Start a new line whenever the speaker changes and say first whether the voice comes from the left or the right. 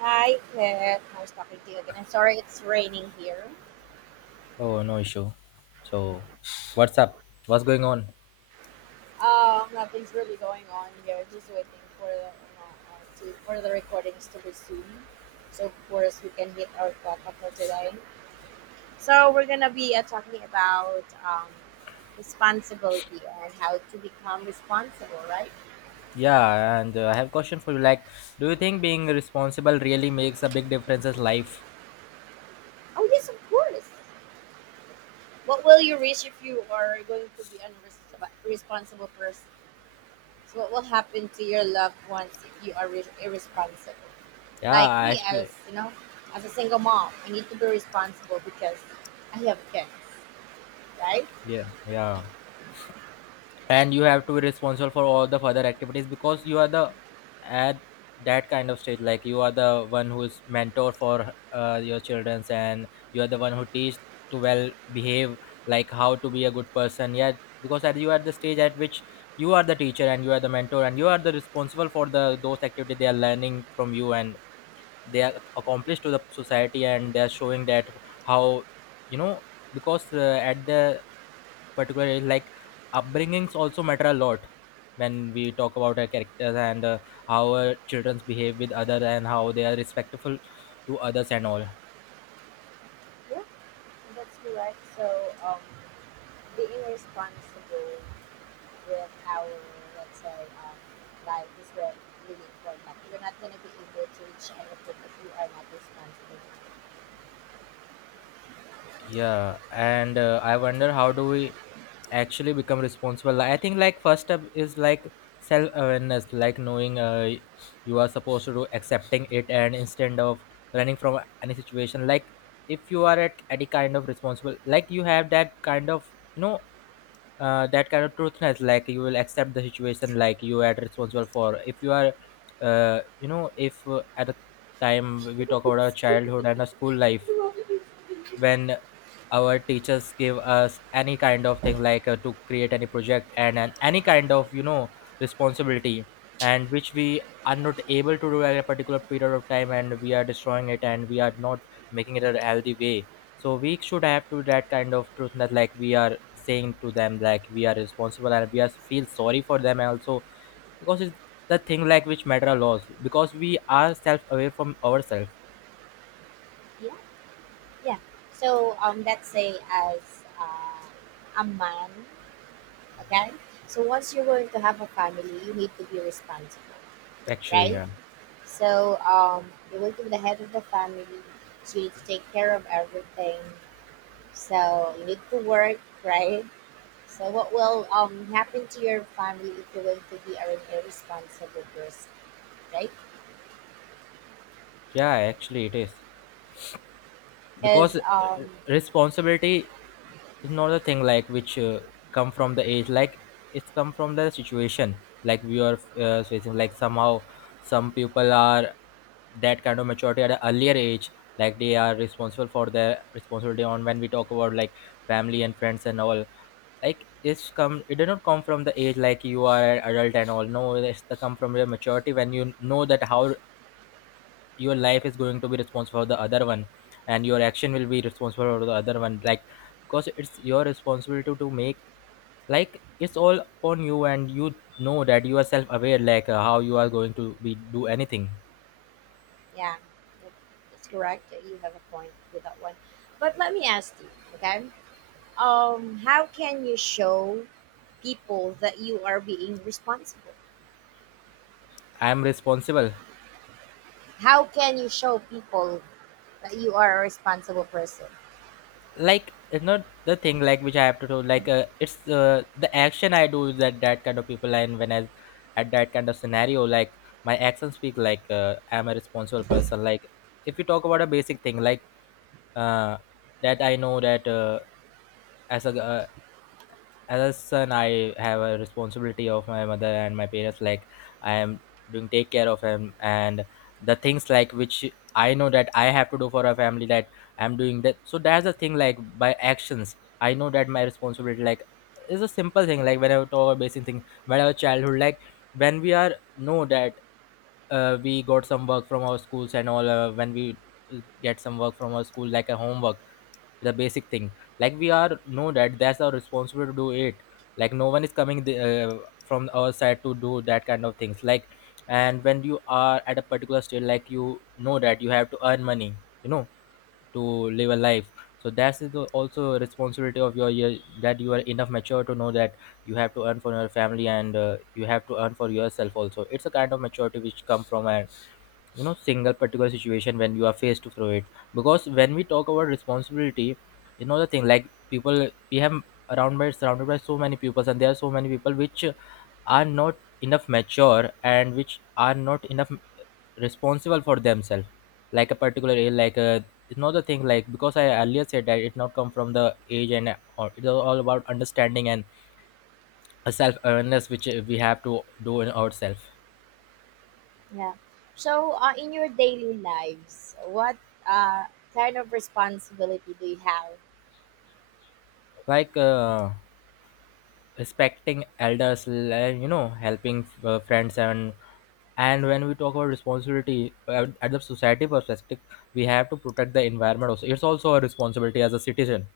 right: Hi, Kat. Nice talking to you again. I'm sorry it's raining here.
left: Oh, no issue. So, what's up? What's going on?
right: Nothing's really going on here. Just waiting for the you know, to, for the recordings to resume. So of course we can hit our quota for today. So we're gonna be talking about responsibility and how to become responsible, right?
left: Yeah, and I have a question for you. Like, do you think being responsible really makes a big difference in life?
right: Oh yes, of course. What will you risk if you are going to be an irresponsible person? So what will happen to your loved ones if you are irresponsible?
left: Yeah,
right: Like me, as
left: actually.
right: you know, as a single mom, I need to be responsible because I have kids, right?
left: Yeah, yeah. And you have to be responsible for all the further activities because you are the at that kind of stage, like you are the one who's mentor for your childrens, and you are the one who teach to well behave, like how to be a good person, yeah, because at you are the stage at which you are the teacher and you are the mentor and you are the responsible for the those activities they are learning from you, and they are accomplished to the society, and they are showing that how, you know, because at the particular is like upbringings also matter a lot when we talk about our characters, and how our childrens behave with others and how they are respectful to others and all.
right: Yeah, that's correct. So, um, being responsible with our, let's say, life is really important. You're not going to be able to reach anything if you are not responsible.
left: Yeah, and I wonder how do we actually become responsible. Like, I think, like, first step is like self awareness, like knowing you are supposed to do, accepting it and instead of running from any situation. Like, if you are at any kind of responsible, like you have that kind of, you know, that kind of truthness, like you will accept the situation, like you are responsible for. If you are you know, if at the time we talk about our childhood and our school life, when our teachers give us any kind of thing, like to create any project, and any kind of, you know, responsibility, and which we are not able to do at a particular period of time, and we are destroying it, and we are not making it a healthy way. So we should have to that kind of truth that, like, we are saying to them like we are responsible, and we are feel sorry for them also, because it's the thing like which matter a lot, because we are self aware from ourselves.
right: Yeah, yeah. So let's say as a man, okay, so once you're going to have a family you need to be responsible,
left: Actually,
right: right?
left: yeah.
right: So, you will be the head of the family. So you need to take care of everything. So you need to work, right? So what will happen to your family if you're going to be an irresponsible person, right?
left: Yeah, actually it is, because
right: Because
left: responsibility is not a thing like which come from the age, like it's come from the situation, like we are facing. Like, somehow some people are that kind of maturity at an earlier age, like they are responsible for their responsibility on, when we talk about like family and friends and all. Like, it's come, it did not come from the age, like you are an adult and all. No, it's the come from your maturity, when you know that how your life is going to be responsible for the other one, and your action will be responsible for the other one, like because it's your responsibility to make, like it's all upon you, and you know that you are self aware, like how you are going to be do anything.
right: yeah, that- that's correct. You have a point with that one. But let me ask you, okay? How can you show people that you are being responsible?
left: I am responsible.
right: How can you show people that you are a responsible person?
left: Like, it's not the thing like which I have to do. Like, it's the action I do is that that kind of people, and when I at that kind of scenario, like my actions speak like I'm a responsible person. Like, if you talk about a basic thing, like uh, that I know that as a uh, as a son, I have a responsibility of my mother and my parents. Like, I am doing take care of him, and the things like which I know that I have to do for a family, that I'm doing that, so that's the thing, like by actions I know that my responsibility, like is a simple thing. Like, when I talk about basic thing, whenever childhood, like when we are know that, we got some work from our schools and all. When we get some work from our school, like a homework, the basic thing, like we are know that that's our responsibility to do it, like no one is coming the, from our side to do that kind of things. Like, and when you are at a particular state, like you know that you have to earn money, you know, to live a life. So that's is the also responsibility of your year, that you are enough mature to know that you have to earn for your family, and you have to earn for yourself also. It's a kind of maturity which come from a, you know, single particular situation, when you are faced through it. Because when we talk about responsibility, you know, the thing like people we have around, by surrounded by so many people, and there are so many people which are not enough mature and which are not enough responsible for themselves, like a particular age, like a, you know, the thing like because I earlier said that it not come from the age, and or it's all about understanding and a self awareness, which we have to do in ourselves.
right: Yeah. So, in your daily lives, what uh, kind of responsibility do you have?
left: Like, respecting elders, you know, helping friends. And when we talk about responsibility at the society perspective, we have to protect the environment also. It's also a responsibility as a citizen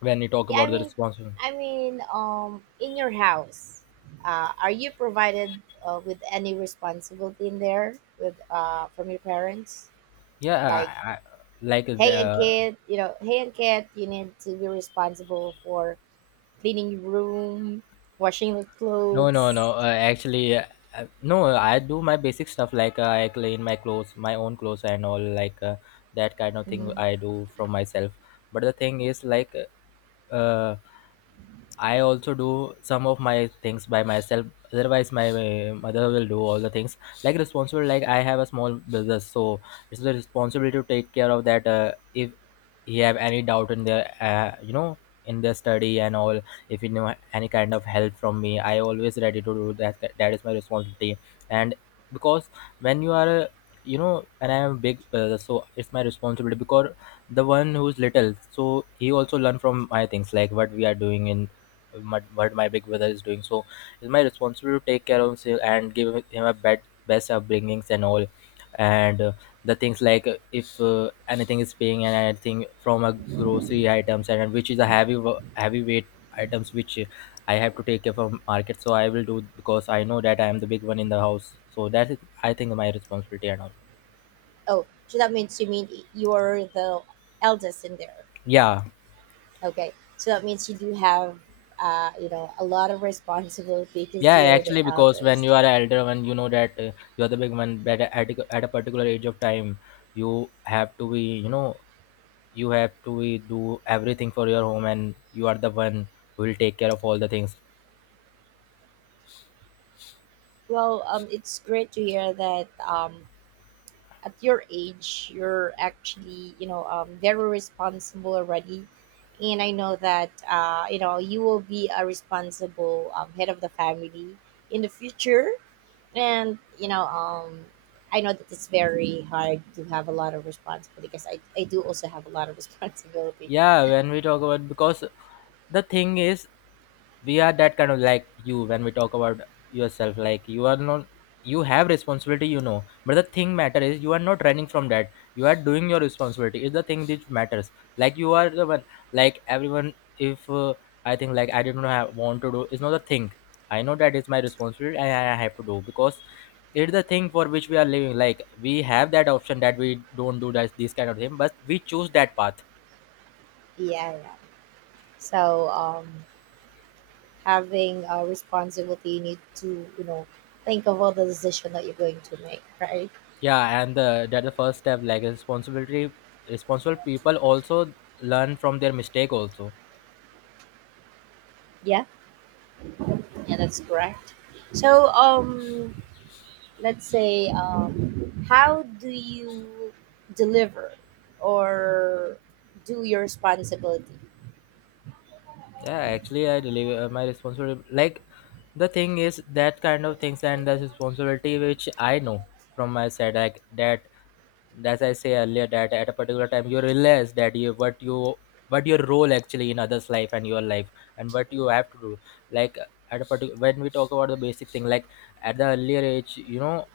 left: when you talk
right: Yeah,
left: about the responsibility.
right: I mean, in your house, are you provided with any responsibility in there with from your parents?
left: Yeah. I,
right: Like,
left: I, like
right: hey, and
left: the,
right: kid, you know, hey, and kid, you need to be responsible for cleaning your room, washing the
left: no, no, no,
right: clothes.
left: actually no, I do my basic stuff, like I clean my clothes, my own clothes and all. Like, that kind of thing
right: Mhm.
left: I do from myself. But the thing is like, uh, I also do some of my things by myself. Otherwise, my mother will do all the things. Like responsible, like I have a small business, so it's the responsibility to take care of that. If he have any doubt in their, you know, in their study and all, if he know any kind of help from me, I always ready to do that. That is my responsibility. And because when you are, you know, and I am a big brother, so it's my responsibility, because the one who's little, so he also learn from my things, like what we are doing in my, what my big brother is doing. So it's my responsibility to take care of him and give him a best upbringings and all. And the things like, if anything is paying and anything from a grocery items, and which is a heavyweight items, which I have to take care from market, so I will do, because I know that I am the big one in the house. So that is, I think, my responsibility and all.
right: Oh, so that means you mean you're the eldest in there.
left: Yeah.
right: Okay, so that means you do have, you know, a lot of responsibility
left: Yeah,
right: because you're the
left: actually, because when you
right: eldest.
left: are an elder one, you know that you are the big one. But at a particular age of time, you have to be, you know, you have to be, do everything for your home, and you are the one who will take care of all the things.
right: Well, it's great to hear that at your age you're actually, you know, very responsible already, and I know that you know you will be a responsible head of the family in the future, and you know, I know that it's very hard to have a lot of responsibility because I do also have a lot of responsibility.
left: Yeah, when we talk about, because the thing is, we are that kind of like you, when we talk about yourself, like you are not, you have responsibility, you know. But the thing matter is, you are not running from that, you are doing your responsibility, is the thing that matters. Like, you are the one, like everyone, if I think, like I didn't have, want to do, it's not the thing, I know that it's my responsibility and I have to do, because it's the thing for which we are living. Like, we have that option that we don't do that this kind of thing, but we choose that path.
right: Yeah, yeah. So having a responsibility, you need to, you know, think of all the decision that you're going to make, right?
left: Yeah, and the, that the first step like responsibility, responsible people also learn from their mistake also.
right: Yeah, yeah, that's correct. So let's say, how do you deliver or do your responsibility?
left: Yeah, actually I believe my responsibility, like the thing is that kind of things and the responsibility which I know from my side, like that, as I say earlier, that at a particular time you realize that you what you, what your role actually in others life and your life, and what you have to do. Like, at a particular, when we talk about the basic thing, like at the earlier age, you know,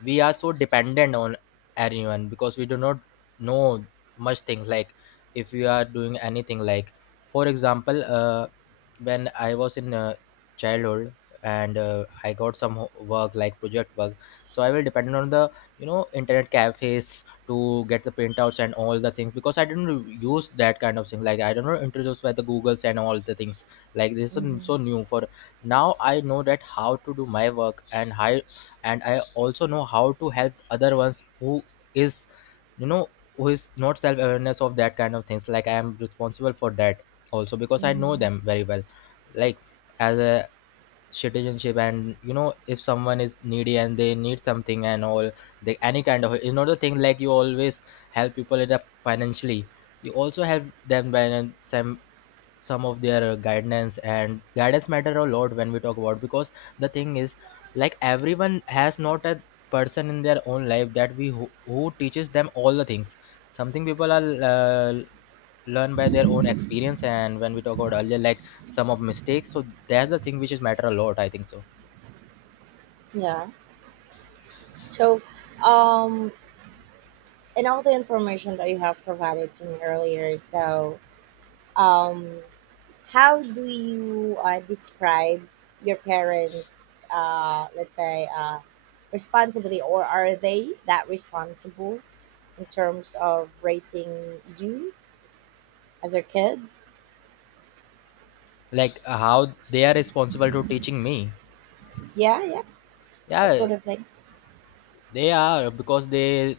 left: we are so dependent on anyone, because we do not know much things. Like, if we are doing anything, like for example, when I was in childhood, and I got some work, like project work, so I will depend on the, you know, internet cafes to get the printouts and all the things, because I didn't re- use that kind of thing, like I don't know, introduced by the googles and all the things. Like, this is so
right: Hmm.
left: new for, now I know that how to do my work and how, and I also know how to help other ones who is, you know, who is not self awareness of that kind of things, like I am responsible For that also, because I know
right: Hmm.
left: them very well. Like, as a citizenship, and you know, if someone is needy and they need something and all, they any kind of the thing, like, you always help people in a financially, you also help them by in some of their guidance, and guidance matter a lot when we talk about, because the thing is, like, everyone has not a person in their own life that we who teaches them all the things. Something people are learn by their own experience. And when we talk about earlier, like, some of mistakes, so that's the thing which is matter a lot, I think so.
right: Yeah. So um, and all the information that you have provided to me earlier, so Um, how do you describe your parents, let's say, responsibility, or are they that responsible in terms of raising you as their kids?
left: Like, how they are responsible to teaching me,
right: Yeah, yeah, that
left: yeah.
right: sort of thing.
left: They are, because they,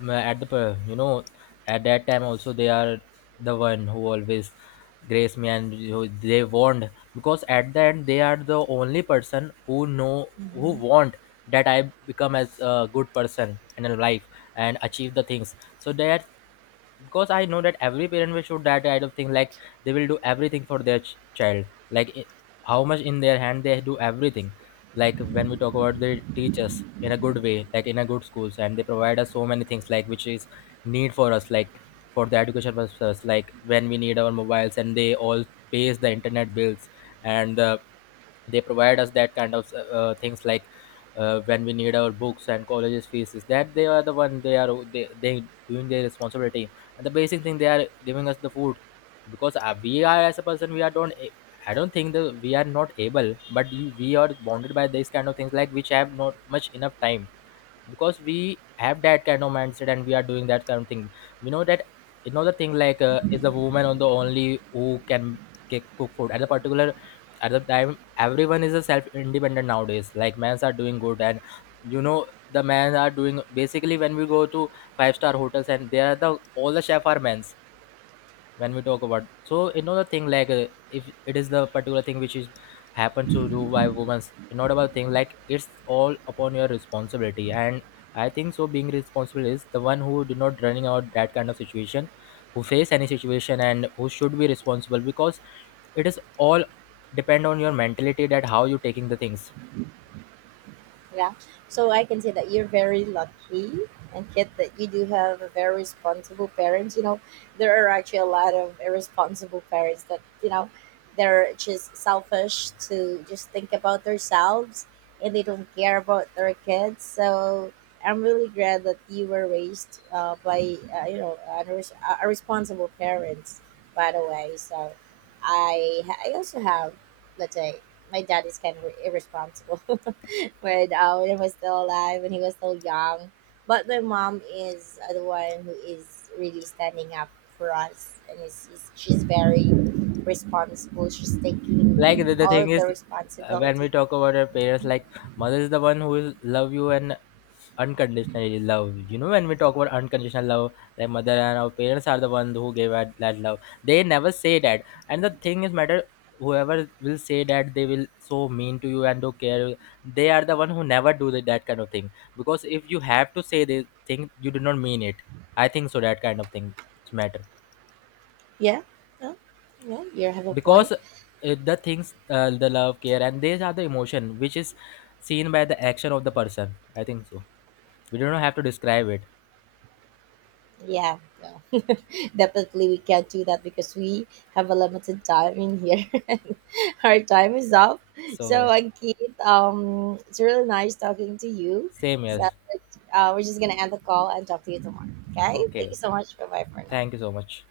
left: at the, you know at that time also, they are the one who always grace me and you, they warned, because at the end they are the only person who know, who want that I become as a good person in life and achieve the things. So that, because I know that every parent will show that kind of thing. Like, they will do everything for their child. Like, how much in their hand, they do everything. Like, when we talk about the teachers in a good way, like in a good schools, and they provide us so many things like which is need for us. Like, for the education purposes, like when we need our mobiles, and they all pays the internet bills, and they provide us that kind of things. Like, when we need our books and colleges fees is that, they are the one, they are they doing their responsibility. And the basic thing, they are giving us the food. Because we are as a person, we are don't I don't think that we are not able, but you, we are bonded by these kind of things, like which have not much enough time, because we have that kind of mindset and we are doing that kind of thing. We know that another thing, like, is the woman on the only who can cook food at the particular, at the time. Everyone is a self independent nowadays, like men's are doing good, and you know the men are doing basically when we go to five star hotels, and there are the all the chef are men's. When we talk about, so you know the thing, like, if it is the particular thing which is happen to do by women, it's not about thing, like it's all upon your responsibility. And I think so, being responsible is the one who do not running out that kind of situation, who face any situation and who should be responsible, because it is all depend on your mentality, that how you taking the things.
right: Yeah. So I can say that you're very lucky, and kid, that you do have a very responsible parents. You know, there are actually a lot of irresponsible parents that, you know, they're just selfish to just think about themselves and they don't care about their kids. So I'm really glad that you were raised by, you know, a responsible parents, by the way. So I also have, let's say, my dad is kind of irresponsible when he was still alive, when he was still young. But my mom is the one who is really standing up for us, and is she's very responsible. She's
left: Like, the,
right: taking
left: the
right: all
left: thing
right: of
left: is,
right: the
left: when we
right: responsibility.
left: talk about our parents, like, mother is the one who will love you, and unconditionally love. You know, when we talk about unconditional love, like mother and our parents are the one who gave us that love. They never say that. And the thing is matter, whoever will say that they will so mean to you and don't care, they are the one who never do that kind of thing. Because if you have to say the thing, you do not mean it. I think so that kind of thing matter.
right: Yeah, no, no, you have a point.
left: Because the things, the love, care, and these are the emotion which is seen by the action of the person, I think so. We don't have to describe it.
right: Yeah. Yeah. Definitely, we can't do that because we have a limited time in here. And our time is up. So,
left: So
right: it's really nice talking to you.
left: same,
right: So,
left: yes.
right: we're just gonna end the call and talk to you tomorrow. Okay?
left: Okay,
right: Thank you so
left: okay,
right: much. Bye bye for now.
left: thank you so much.